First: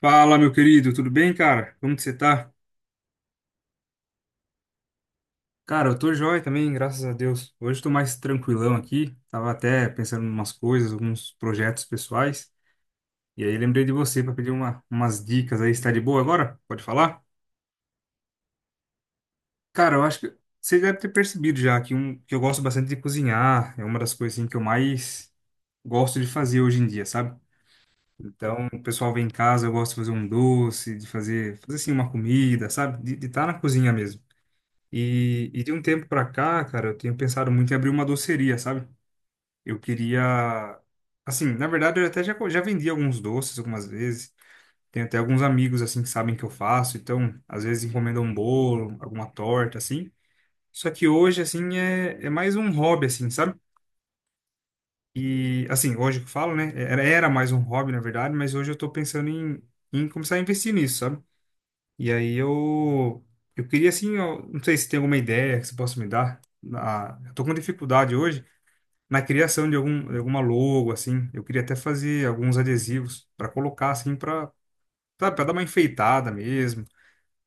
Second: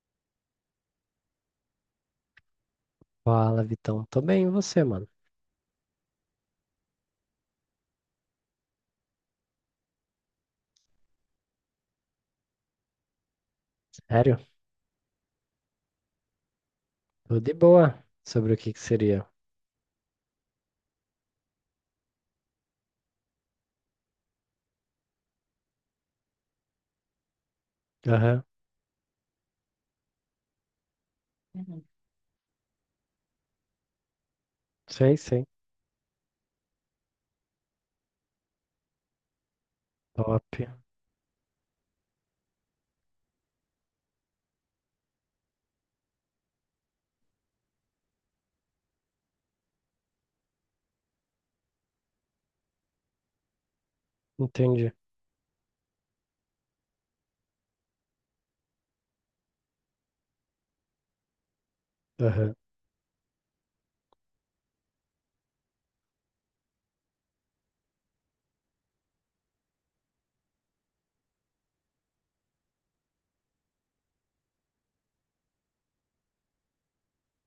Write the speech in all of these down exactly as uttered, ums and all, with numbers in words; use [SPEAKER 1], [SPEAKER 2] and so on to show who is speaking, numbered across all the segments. [SPEAKER 1] Fala, meu querido, tudo bem, cara? Como que você tá?
[SPEAKER 2] Fala, Vitão. Tô bem, e você, mano?
[SPEAKER 1] Cara, eu tô joia também, graças a Deus. Hoje eu tô mais tranquilão aqui. Tava até pensando em umas coisas, alguns projetos pessoais. E aí lembrei de você pra
[SPEAKER 2] Sério?
[SPEAKER 1] pedir uma, umas dicas aí. Você tá de boa agora? Pode falar?
[SPEAKER 2] Tô de boa. Sobre o que que seria?
[SPEAKER 1] Cara, eu acho que você deve ter percebido já que, um, que eu gosto bastante de cozinhar. É uma das coisas assim, que eu mais gosto de fazer hoje em dia, sabe?
[SPEAKER 2] Aham.
[SPEAKER 1] Então, o pessoal vem em casa, eu gosto de fazer um doce, de fazer, fazer
[SPEAKER 2] Uhum.
[SPEAKER 1] assim uma comida, sabe? De estar na cozinha mesmo.
[SPEAKER 2] Sei, sei.
[SPEAKER 1] E, e de um tempo pra cá, cara, eu tenho pensado muito em abrir uma doceria, sabe? Eu queria.
[SPEAKER 2] Top.
[SPEAKER 1] Assim, na verdade, eu até já, co- já vendi alguns doces algumas vezes. Tenho até alguns amigos, assim, que sabem que eu faço. Então, às vezes, encomendam um bolo, alguma torta, assim. Só que hoje, assim, é, é mais um hobby, assim, sabe?
[SPEAKER 2] Entendi.
[SPEAKER 1] E, assim, hoje que eu falo, né? É, Era, era mais um hobby, na verdade, mas hoje eu tô pensando em, em começar a investir nisso, sabe? E aí
[SPEAKER 2] Aham,
[SPEAKER 1] eu eu queria assim, eu não sei se tem alguma ideia que você possa me dar. Na- eu tô com dificuldade hoje na criação de algum de alguma logo assim. Eu queria até fazer alguns adesivos para colocar assim para sabe, para dar uma enfeitada mesmo,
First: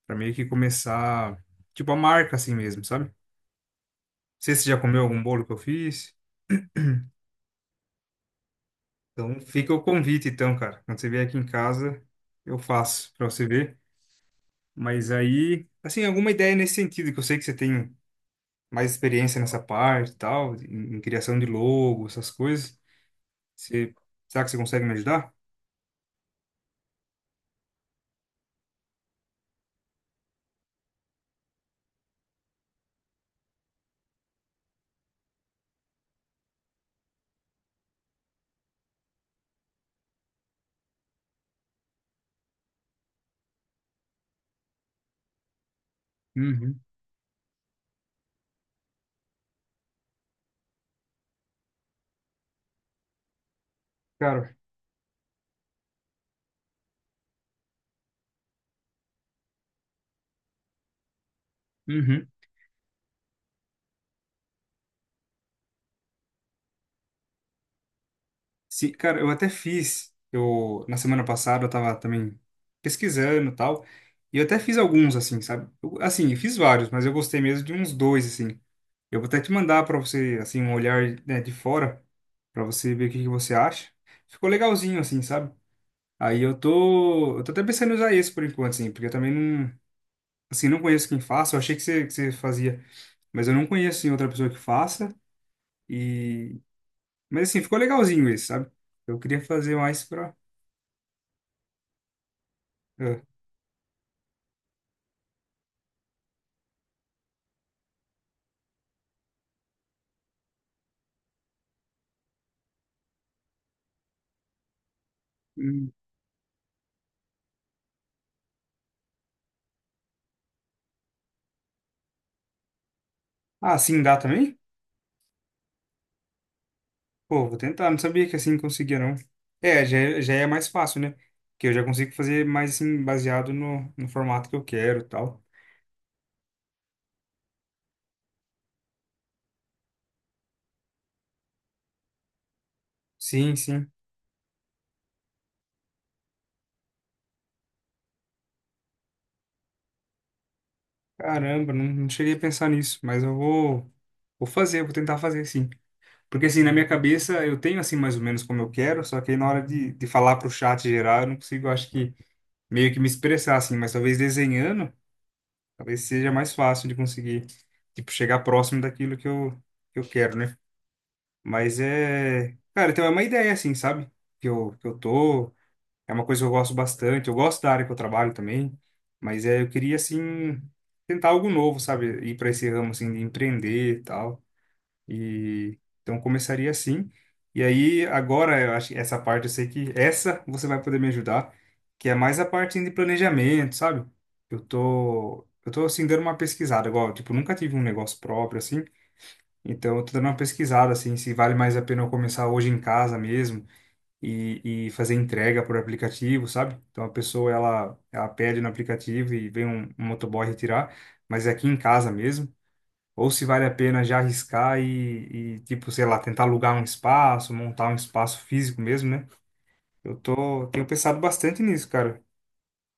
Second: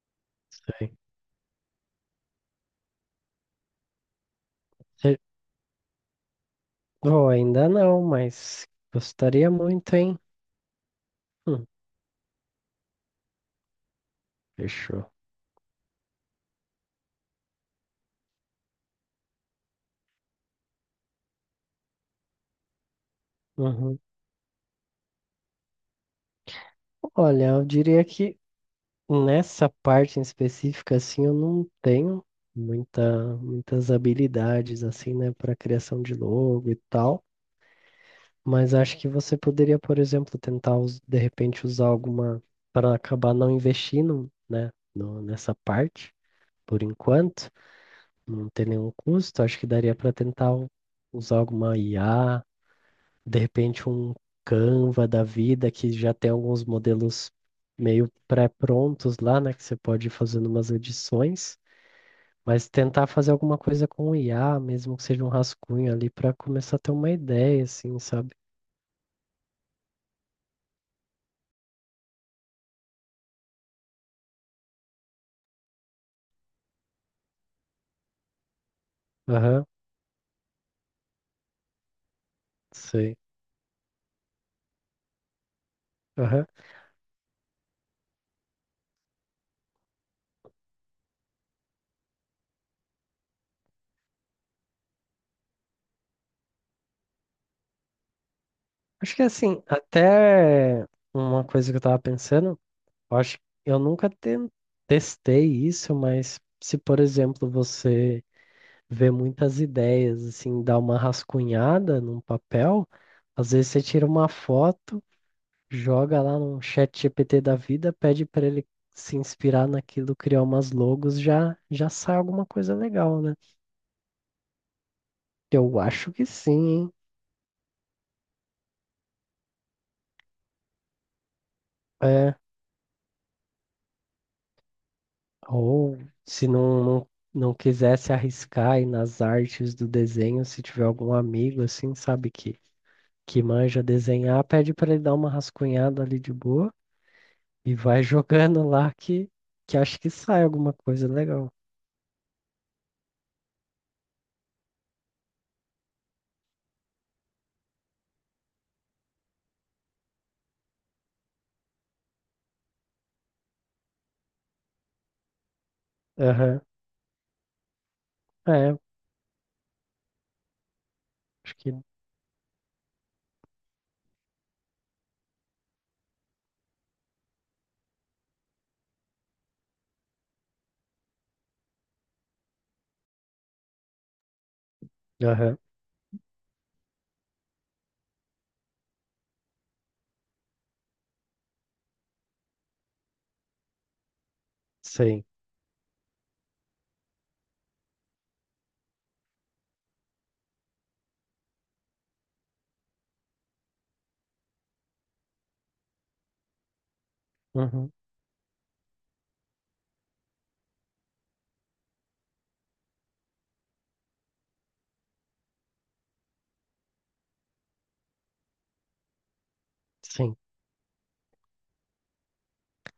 [SPEAKER 1] para meio que
[SPEAKER 2] sei.
[SPEAKER 1] começar tipo a marca assim mesmo, sabe? Não sei se você já comeu
[SPEAKER 2] Se-
[SPEAKER 1] algum bolo que eu fiz.
[SPEAKER 2] Oh, ainda não, mas
[SPEAKER 1] Então
[SPEAKER 2] gostaria
[SPEAKER 1] fica o
[SPEAKER 2] muito, hein?
[SPEAKER 1] convite então, cara. Quando você vier aqui em
[SPEAKER 2] Hum,
[SPEAKER 1] casa, eu faço para você ver. Mas
[SPEAKER 2] fechou.
[SPEAKER 1] aí, assim, alguma ideia nesse sentido que eu sei que você tem mais experiência nessa parte e tal, em, em criação de logo, essas coisas. Você,
[SPEAKER 2] Uhum.
[SPEAKER 1] Será que você consegue me ajudar?
[SPEAKER 2] Olha, eu diria que nessa parte em específica, assim, eu não tenho muita, muitas habilidades, assim, né, para criação de logo e tal. Mas acho que você poderia, por exemplo, tentar us- de repente usar alguma para acabar não investindo, né, no- nessa parte,
[SPEAKER 1] Uhum.
[SPEAKER 2] por enquanto, não ter nenhum custo. Acho que daria para tentar u- usar alguma I A, de repente um
[SPEAKER 1] Cara,
[SPEAKER 2] Canva da vida que já tem alguns modelos meio pré-prontos lá, né, que você pode ir fazendo umas edições,
[SPEAKER 1] uhum,
[SPEAKER 2] mas tentar fazer alguma coisa com o I A, mesmo que seja um rascunho ali, para começar a ter uma ideia, assim, sabe?
[SPEAKER 1] sim, cara, eu até fiz. Eu, na semana passada, eu tava também pesquisando e tal. E eu até fiz alguns, assim, sabe? Eu- assim, eu fiz vários, mas eu gostei mesmo de uns dois, assim. Eu vou até te
[SPEAKER 2] Aham,
[SPEAKER 1] mandar pra você, assim, um olhar, né, de fora, pra você ver o
[SPEAKER 2] sei.
[SPEAKER 1] que que você acha. Ficou legalzinho, assim, sabe? Aí
[SPEAKER 2] Aham.
[SPEAKER 1] eu tô, eu tô até pensando em usar esse por enquanto, assim, porque eu também não. Assim, não conheço quem faça, eu achei que você, que você fazia, mas eu não conheço assim, outra pessoa que faça. E... Mas assim, ficou legalzinho esse, sabe?
[SPEAKER 2] Acho
[SPEAKER 1] Eu
[SPEAKER 2] que
[SPEAKER 1] queria
[SPEAKER 2] assim,
[SPEAKER 1] fazer mais pra.
[SPEAKER 2] até uma coisa que eu tava pensando, eu
[SPEAKER 1] Ah,
[SPEAKER 2] acho que eu nunca ten- testei isso, mas se, por exemplo, você vê muitas ideias, assim, dá uma rascunhada num papel, às vezes você tira uma foto,
[SPEAKER 1] hum.
[SPEAKER 2] joga lá num chat G P T da vida, pede para ele se inspirar naquilo, criar umas logos, já já sai alguma coisa legal, né?
[SPEAKER 1] Ah, sim, dá também?
[SPEAKER 2] Eu acho que sim, hein?
[SPEAKER 1] Pô, vou tentar, não sabia que assim conseguia, não. É, já, é- já é mais fácil, né? Porque eu já consigo
[SPEAKER 2] É.
[SPEAKER 1] fazer mais assim, baseado no, no formato que eu quero e tal.
[SPEAKER 2] Ou se não, não, não quisesse arriscar aí nas artes do desenho, se tiver algum amigo assim, sabe, que, que
[SPEAKER 1] Sim,
[SPEAKER 2] manja
[SPEAKER 1] sim.
[SPEAKER 2] desenhar, pede para ele dar uma rascunhada ali de boa e vai jogando lá que, que acho que sai alguma coisa legal.
[SPEAKER 1] Caramba, não, não cheguei a pensar nisso, mas eu vou, vou fazer, vou tentar fazer sim. Porque assim, na minha cabeça eu tenho assim mais ou menos como eu quero, só que aí na hora de, de falar pro chat geral eu não consigo, acho que meio que me expressar assim, mas talvez desenhando, talvez seja mais
[SPEAKER 2] Aham,
[SPEAKER 1] fácil de conseguir, tipo, chegar
[SPEAKER 2] é,
[SPEAKER 1] próximo daquilo que eu, que eu quero, né?
[SPEAKER 2] acho que.
[SPEAKER 1] Mas é, cara, então é uma ideia assim, sabe? Que eu, que eu tô, é uma coisa que eu gosto bastante, eu gosto da área que eu trabalho também, mas é, eu queria assim tentar algo novo, sabe? Ir para esse ramo assim de empreender e tal.
[SPEAKER 2] Aham,
[SPEAKER 1] E então começaria assim. E aí agora eu acho que essa parte eu sei que essa você vai poder me ajudar, que é mais a parte de planejamento, sabe? Eu
[SPEAKER 2] sim.
[SPEAKER 1] tô eu tô assim dando uma pesquisada, igual, tipo, nunca tive um negócio próprio assim. Então eu tô dando uma pesquisada assim, se vale mais a pena eu começar hoje em casa mesmo e, e fazer entrega por aplicativo, sabe? Então a pessoa
[SPEAKER 2] Uhum,
[SPEAKER 1] ela ela pede no aplicativo e vem um, um motoboy retirar, mas é aqui em casa mesmo. Ou se vale a pena já arriscar e, e, tipo, sei lá, tentar alugar um espaço, montar um espaço físico mesmo, né? Eu
[SPEAKER 2] sim.
[SPEAKER 1] tô, tenho pensado bastante nisso, cara,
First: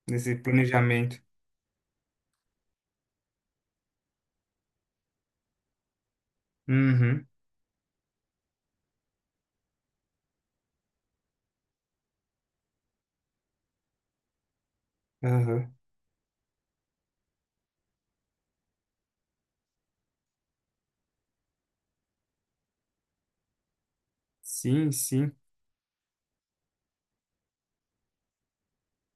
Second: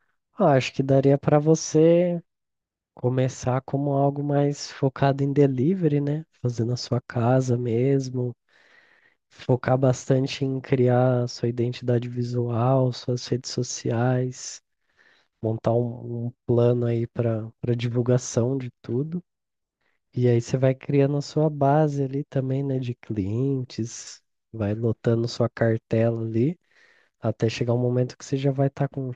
[SPEAKER 1] nesse
[SPEAKER 2] Ah, acho que daria
[SPEAKER 1] planejamento.
[SPEAKER 2] para você começar como algo mais focado em delivery, né? Fazendo na sua
[SPEAKER 1] Uhum,
[SPEAKER 2] casa mesmo. Focar bastante em criar sua identidade visual, suas redes sociais,
[SPEAKER 1] aham.
[SPEAKER 2] montar um, um plano aí para para divulgação de tudo. E aí você vai criando a sua base ali também, né, de clientes, vai
[SPEAKER 1] Sim,
[SPEAKER 2] lotando
[SPEAKER 1] sim,
[SPEAKER 2] sua cartela ali, até chegar um momento que você já vai estar com,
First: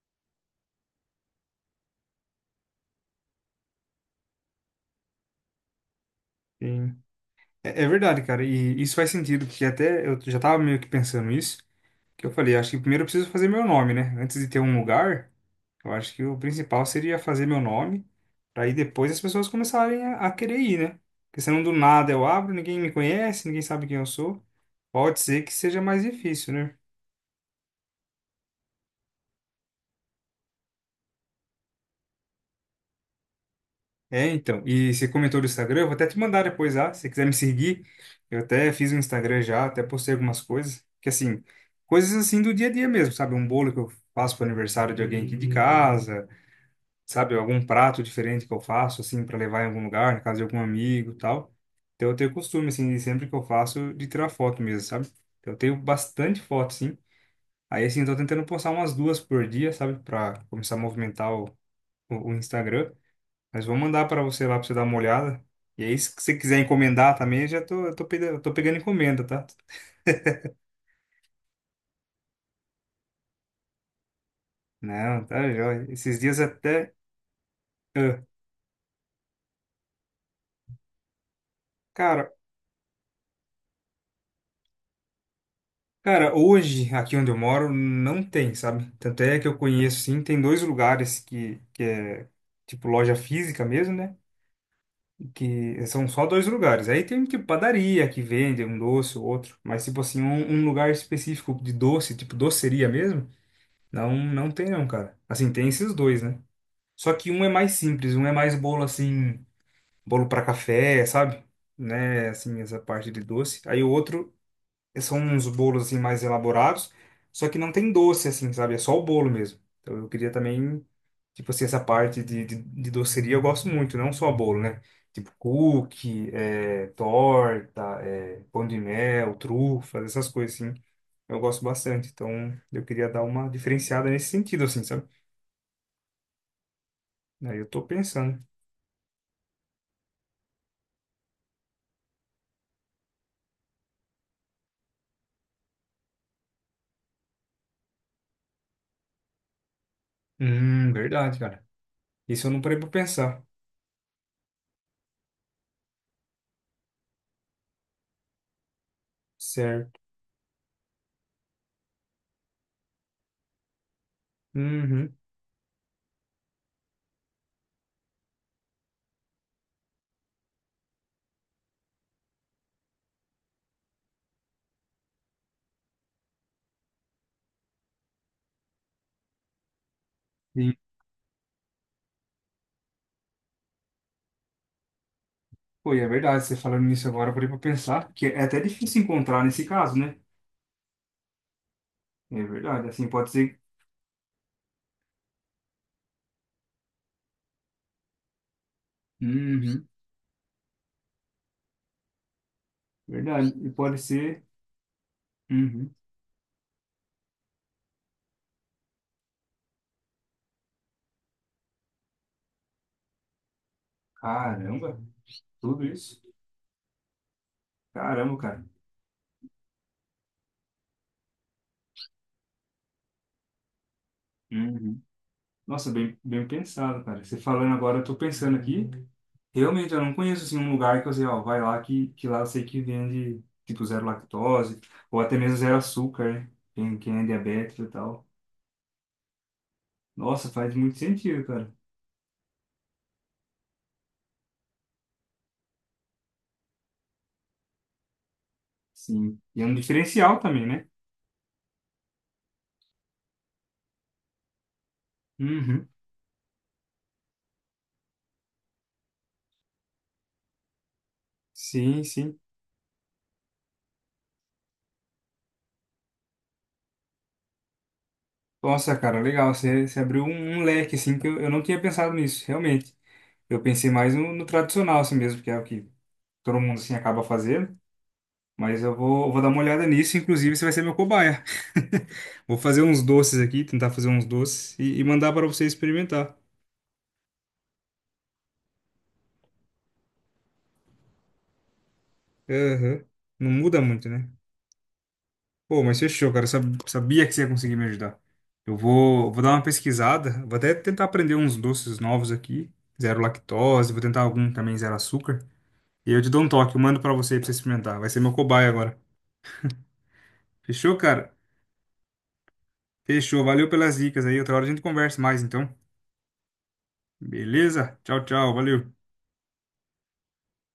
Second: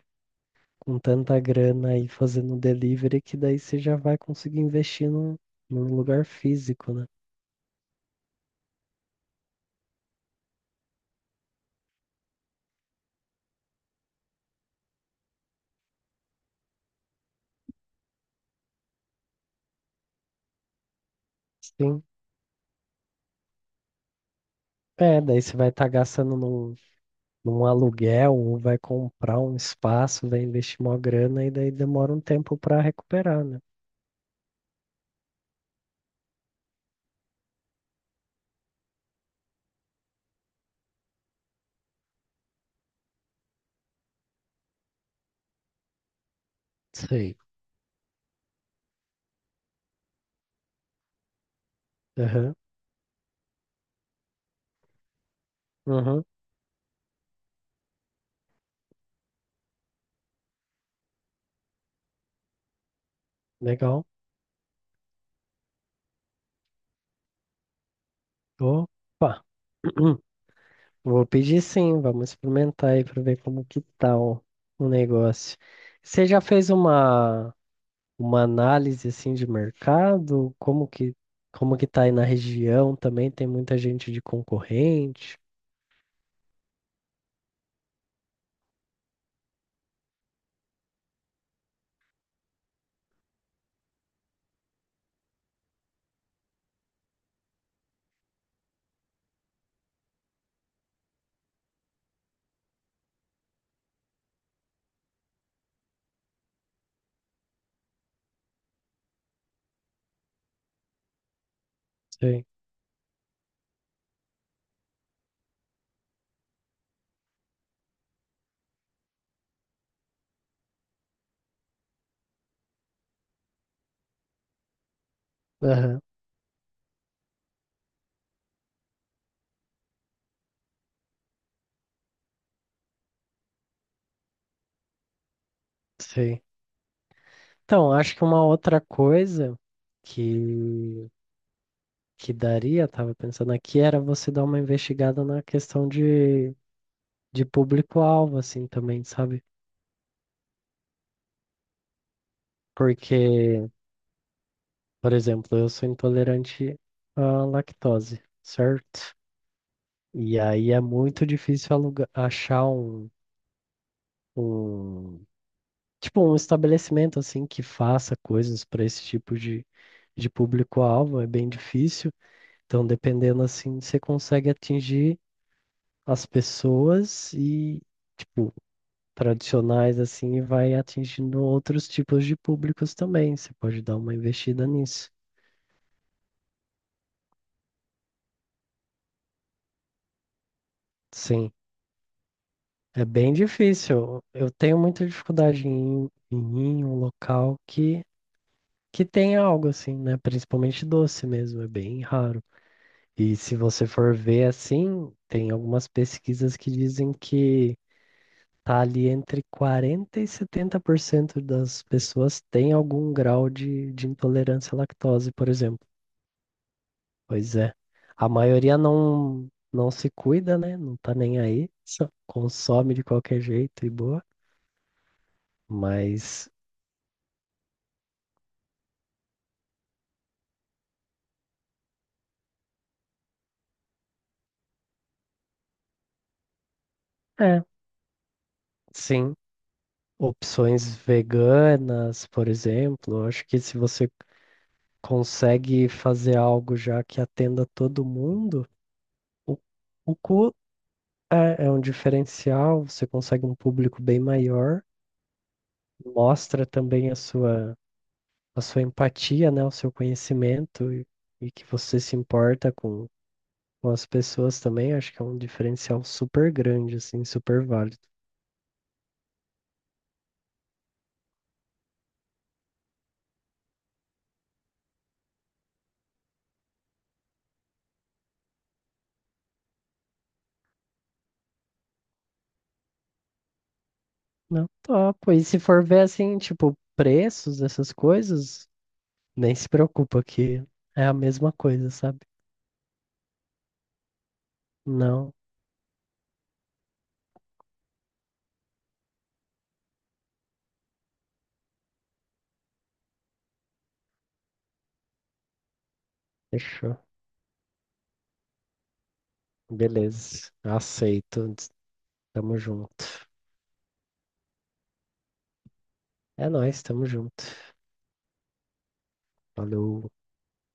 [SPEAKER 2] com tanta grana aí fazendo delivery que daí você já vai conseguir investir num, num lugar físico,
[SPEAKER 1] sim.
[SPEAKER 2] né?
[SPEAKER 1] É, é verdade, cara, e isso faz sentido, porque até eu já tava meio que pensando isso, que eu falei, acho que primeiro eu preciso fazer meu nome, né? Antes de ter um lugar, eu acho que o principal seria fazer meu nome, para aí depois as pessoas começarem a, a querer ir, né? Porque senão do
[SPEAKER 2] Sim.
[SPEAKER 1] nada eu abro, ninguém me conhece, ninguém sabe quem eu sou.
[SPEAKER 2] É,
[SPEAKER 1] Pode
[SPEAKER 2] daí
[SPEAKER 1] ser que
[SPEAKER 2] você vai
[SPEAKER 1] seja
[SPEAKER 2] estar
[SPEAKER 1] mais
[SPEAKER 2] gastando
[SPEAKER 1] difícil, né?
[SPEAKER 2] num, num aluguel ou vai comprar um espaço, vai investir uma grana e daí demora um tempo para recuperar, né?
[SPEAKER 1] É, então. E você comentou do Instagram, eu vou até te mandar depois lá, se você quiser me seguir. Eu até fiz um Instagram já, até postei algumas coisas. Que assim, coisas assim do dia a dia mesmo, sabe? Um bolo que eu faço para aniversário de alguém aqui de casa. Sabe,
[SPEAKER 2] Sei.
[SPEAKER 1] algum prato diferente que eu faço, assim, para levar em algum lugar, na casa de algum amigo e tal. Então eu tenho
[SPEAKER 2] Aham,
[SPEAKER 1] costume, assim, de sempre que eu faço, de tirar foto mesmo, sabe? Então eu tenho
[SPEAKER 2] aham,
[SPEAKER 1] bastante foto, sim. Aí, assim, eu tô tentando postar umas duas por dia, sabe, para começar a movimentar o, o, o Instagram. Mas vou
[SPEAKER 2] legal.
[SPEAKER 1] mandar para você lá para você dar uma olhada. E aí, se você quiser encomendar também, eu já tô, eu tô pegando, eu tô pegando encomenda,
[SPEAKER 2] Opa,
[SPEAKER 1] tá?
[SPEAKER 2] vou pedir sim, vamos experimentar aí para ver como que tá o, o
[SPEAKER 1] Não, tá,
[SPEAKER 2] negócio.
[SPEAKER 1] joia. Esses
[SPEAKER 2] Você
[SPEAKER 1] dias
[SPEAKER 2] já fez
[SPEAKER 1] até.
[SPEAKER 2] uma,
[SPEAKER 1] ah,
[SPEAKER 2] uma análise assim de mercado? Como que, como que tá aí na
[SPEAKER 1] Cara,
[SPEAKER 2] região também? Tem muita gente de concorrente?
[SPEAKER 1] Cara, hoje, aqui onde eu moro, não tem, sabe? Tanto é que eu conheço, sim, tem dois lugares que, que é, tipo, loja física mesmo, né? Que são só dois lugares. Aí tem, tipo, padaria que vende um doce ou outro. Mas, tipo assim, um, um lugar específico de doce, tipo, doceria mesmo, não, não tem não, cara. Assim, tem esses dois, né? Só que um é mais simples, um é mais bolo, assim, bolo para café, sabe? Né?
[SPEAKER 2] Sei.
[SPEAKER 1] Assim, essa parte de doce. Aí o outro são uns bolos assim mais elaborados, só que não tem doce assim, sabe? É só o bolo mesmo. Então eu queria também, tipo assim, essa parte de, de, de doceria eu gosto muito, não só bolo, né? Tipo
[SPEAKER 2] Aham,
[SPEAKER 1] cookie, eh, torta, eh, pão de mel, trufas, essas coisas assim. Eu gosto bastante, então eu queria dar uma diferenciada nesse sentido, assim, sabe?
[SPEAKER 2] sei.
[SPEAKER 1] Aí eu tô
[SPEAKER 2] Então, acho que
[SPEAKER 1] pensando.
[SPEAKER 2] uma outra coisa que, que daria, tava pensando aqui, era você dar uma investigada na questão de, de público-alvo, assim, também, sabe?
[SPEAKER 1] Hum, verdade, cara. Isso eu não parei pra pensar.
[SPEAKER 2] Porque, por exemplo, eu sou intolerante à lactose, certo?
[SPEAKER 1] Certo.
[SPEAKER 2] E aí é muito difícil alugar, achar um,
[SPEAKER 1] Uhum.
[SPEAKER 2] um, tipo, um estabelecimento, assim, que faça coisas para esse tipo de, de público-alvo, é bem difícil. Então, dependendo, assim, você consegue atingir as pessoas e, tipo, tradicionais assim, e vai atingindo outros tipos de públicos também. Você pode dar uma investida nisso.
[SPEAKER 1] Pô, e é verdade, você falando nisso agora, eu parei pra pensar que é até difícil encontrar nesse caso, né?
[SPEAKER 2] Sim,
[SPEAKER 1] É verdade,
[SPEAKER 2] é
[SPEAKER 1] assim, pode
[SPEAKER 2] bem
[SPEAKER 1] ser.
[SPEAKER 2] difícil. Eu tenho muita dificuldade em, em ir em um local que, que tem algo
[SPEAKER 1] Uhum.
[SPEAKER 2] assim, né? Principalmente doce mesmo, é bem raro. E
[SPEAKER 1] Verdade,
[SPEAKER 2] se
[SPEAKER 1] e
[SPEAKER 2] você
[SPEAKER 1] pode
[SPEAKER 2] for
[SPEAKER 1] ser.
[SPEAKER 2] ver assim, tem algumas
[SPEAKER 1] Uhum.
[SPEAKER 2] pesquisas que dizem que tá ali entre quarenta e setenta por cento das pessoas tem algum grau de, de intolerância à
[SPEAKER 1] Caramba,
[SPEAKER 2] lactose, por exemplo.
[SPEAKER 1] tudo isso?
[SPEAKER 2] Pois é. A
[SPEAKER 1] Caramba, cara.
[SPEAKER 2] maioria não, não se cuida, né? Não tá nem aí, só consome de qualquer jeito e boa.
[SPEAKER 1] Uhum. Nossa, bem, bem
[SPEAKER 2] Mas,
[SPEAKER 1] pensado, cara. Você falando agora, eu tô pensando aqui. Realmente, eu não conheço, assim, um lugar que eu sei, ó, vai lá que, que lá eu sei que vende, tipo, zero lactose, ou até mesmo zero açúcar, né? Quem, quem é
[SPEAKER 2] é,
[SPEAKER 1] diabético e tal.
[SPEAKER 2] sim.
[SPEAKER 1] Nossa, faz
[SPEAKER 2] Opções
[SPEAKER 1] muito sentido, cara.
[SPEAKER 2] veganas, por exemplo. Eu acho que se você consegue fazer algo já que atenda todo mundo,
[SPEAKER 1] Sim.
[SPEAKER 2] o,
[SPEAKER 1] E é um
[SPEAKER 2] o
[SPEAKER 1] diferencial
[SPEAKER 2] cu
[SPEAKER 1] também, né?
[SPEAKER 2] é, é um diferencial, você consegue um público bem maior,
[SPEAKER 1] Uhum.
[SPEAKER 2] mostra também a sua, a sua empatia, né? O seu conhecimento e, e que você
[SPEAKER 1] Sim,
[SPEAKER 2] se
[SPEAKER 1] sim.
[SPEAKER 2] importa com, com as pessoas também. Acho que é um diferencial super grande, assim, super válido.
[SPEAKER 1] Nossa, cara, legal. Você, você abriu um, um leque, assim, que eu, eu não tinha pensado nisso, realmente. Eu pensei mais no, no tradicional, assim mesmo, que é o que todo mundo, assim, acaba fazendo. Mas eu vou, vou dar uma olhada nisso. Inclusive, você vai ser meu cobaia. Vou fazer uns doces aqui, tentar fazer uns
[SPEAKER 2] Não,
[SPEAKER 1] doces e, e
[SPEAKER 2] topo.
[SPEAKER 1] mandar
[SPEAKER 2] E
[SPEAKER 1] para
[SPEAKER 2] se
[SPEAKER 1] você
[SPEAKER 2] for ver,
[SPEAKER 1] experimentar.
[SPEAKER 2] assim, tipo, preços dessas coisas, nem se preocupa que é a mesma coisa, sabe?
[SPEAKER 1] Aham. Não muda muito, né?
[SPEAKER 2] Não,
[SPEAKER 1] Pô, mas fechou, cara. Eu Sab- Sabia que você ia conseguir me ajudar. Eu vou, vou dar uma pesquisada. Vou até tentar aprender uns doces novos aqui. Zero lactose. Vou tentar algum também zero açúcar. E eu te dou um toque, eu
[SPEAKER 2] fechou.
[SPEAKER 1] mando pra você pra você experimentar. Vai ser meu cobaia agora.
[SPEAKER 2] Beleza,
[SPEAKER 1] Fechou, cara?
[SPEAKER 2] aceito. Tamo junto.
[SPEAKER 1] Fechou. Valeu pelas dicas aí. Outra hora a gente conversa mais, então.
[SPEAKER 2] É nóis, tamo junto.
[SPEAKER 1] Beleza? Tchau, tchau. Valeu.
[SPEAKER 2] Falou.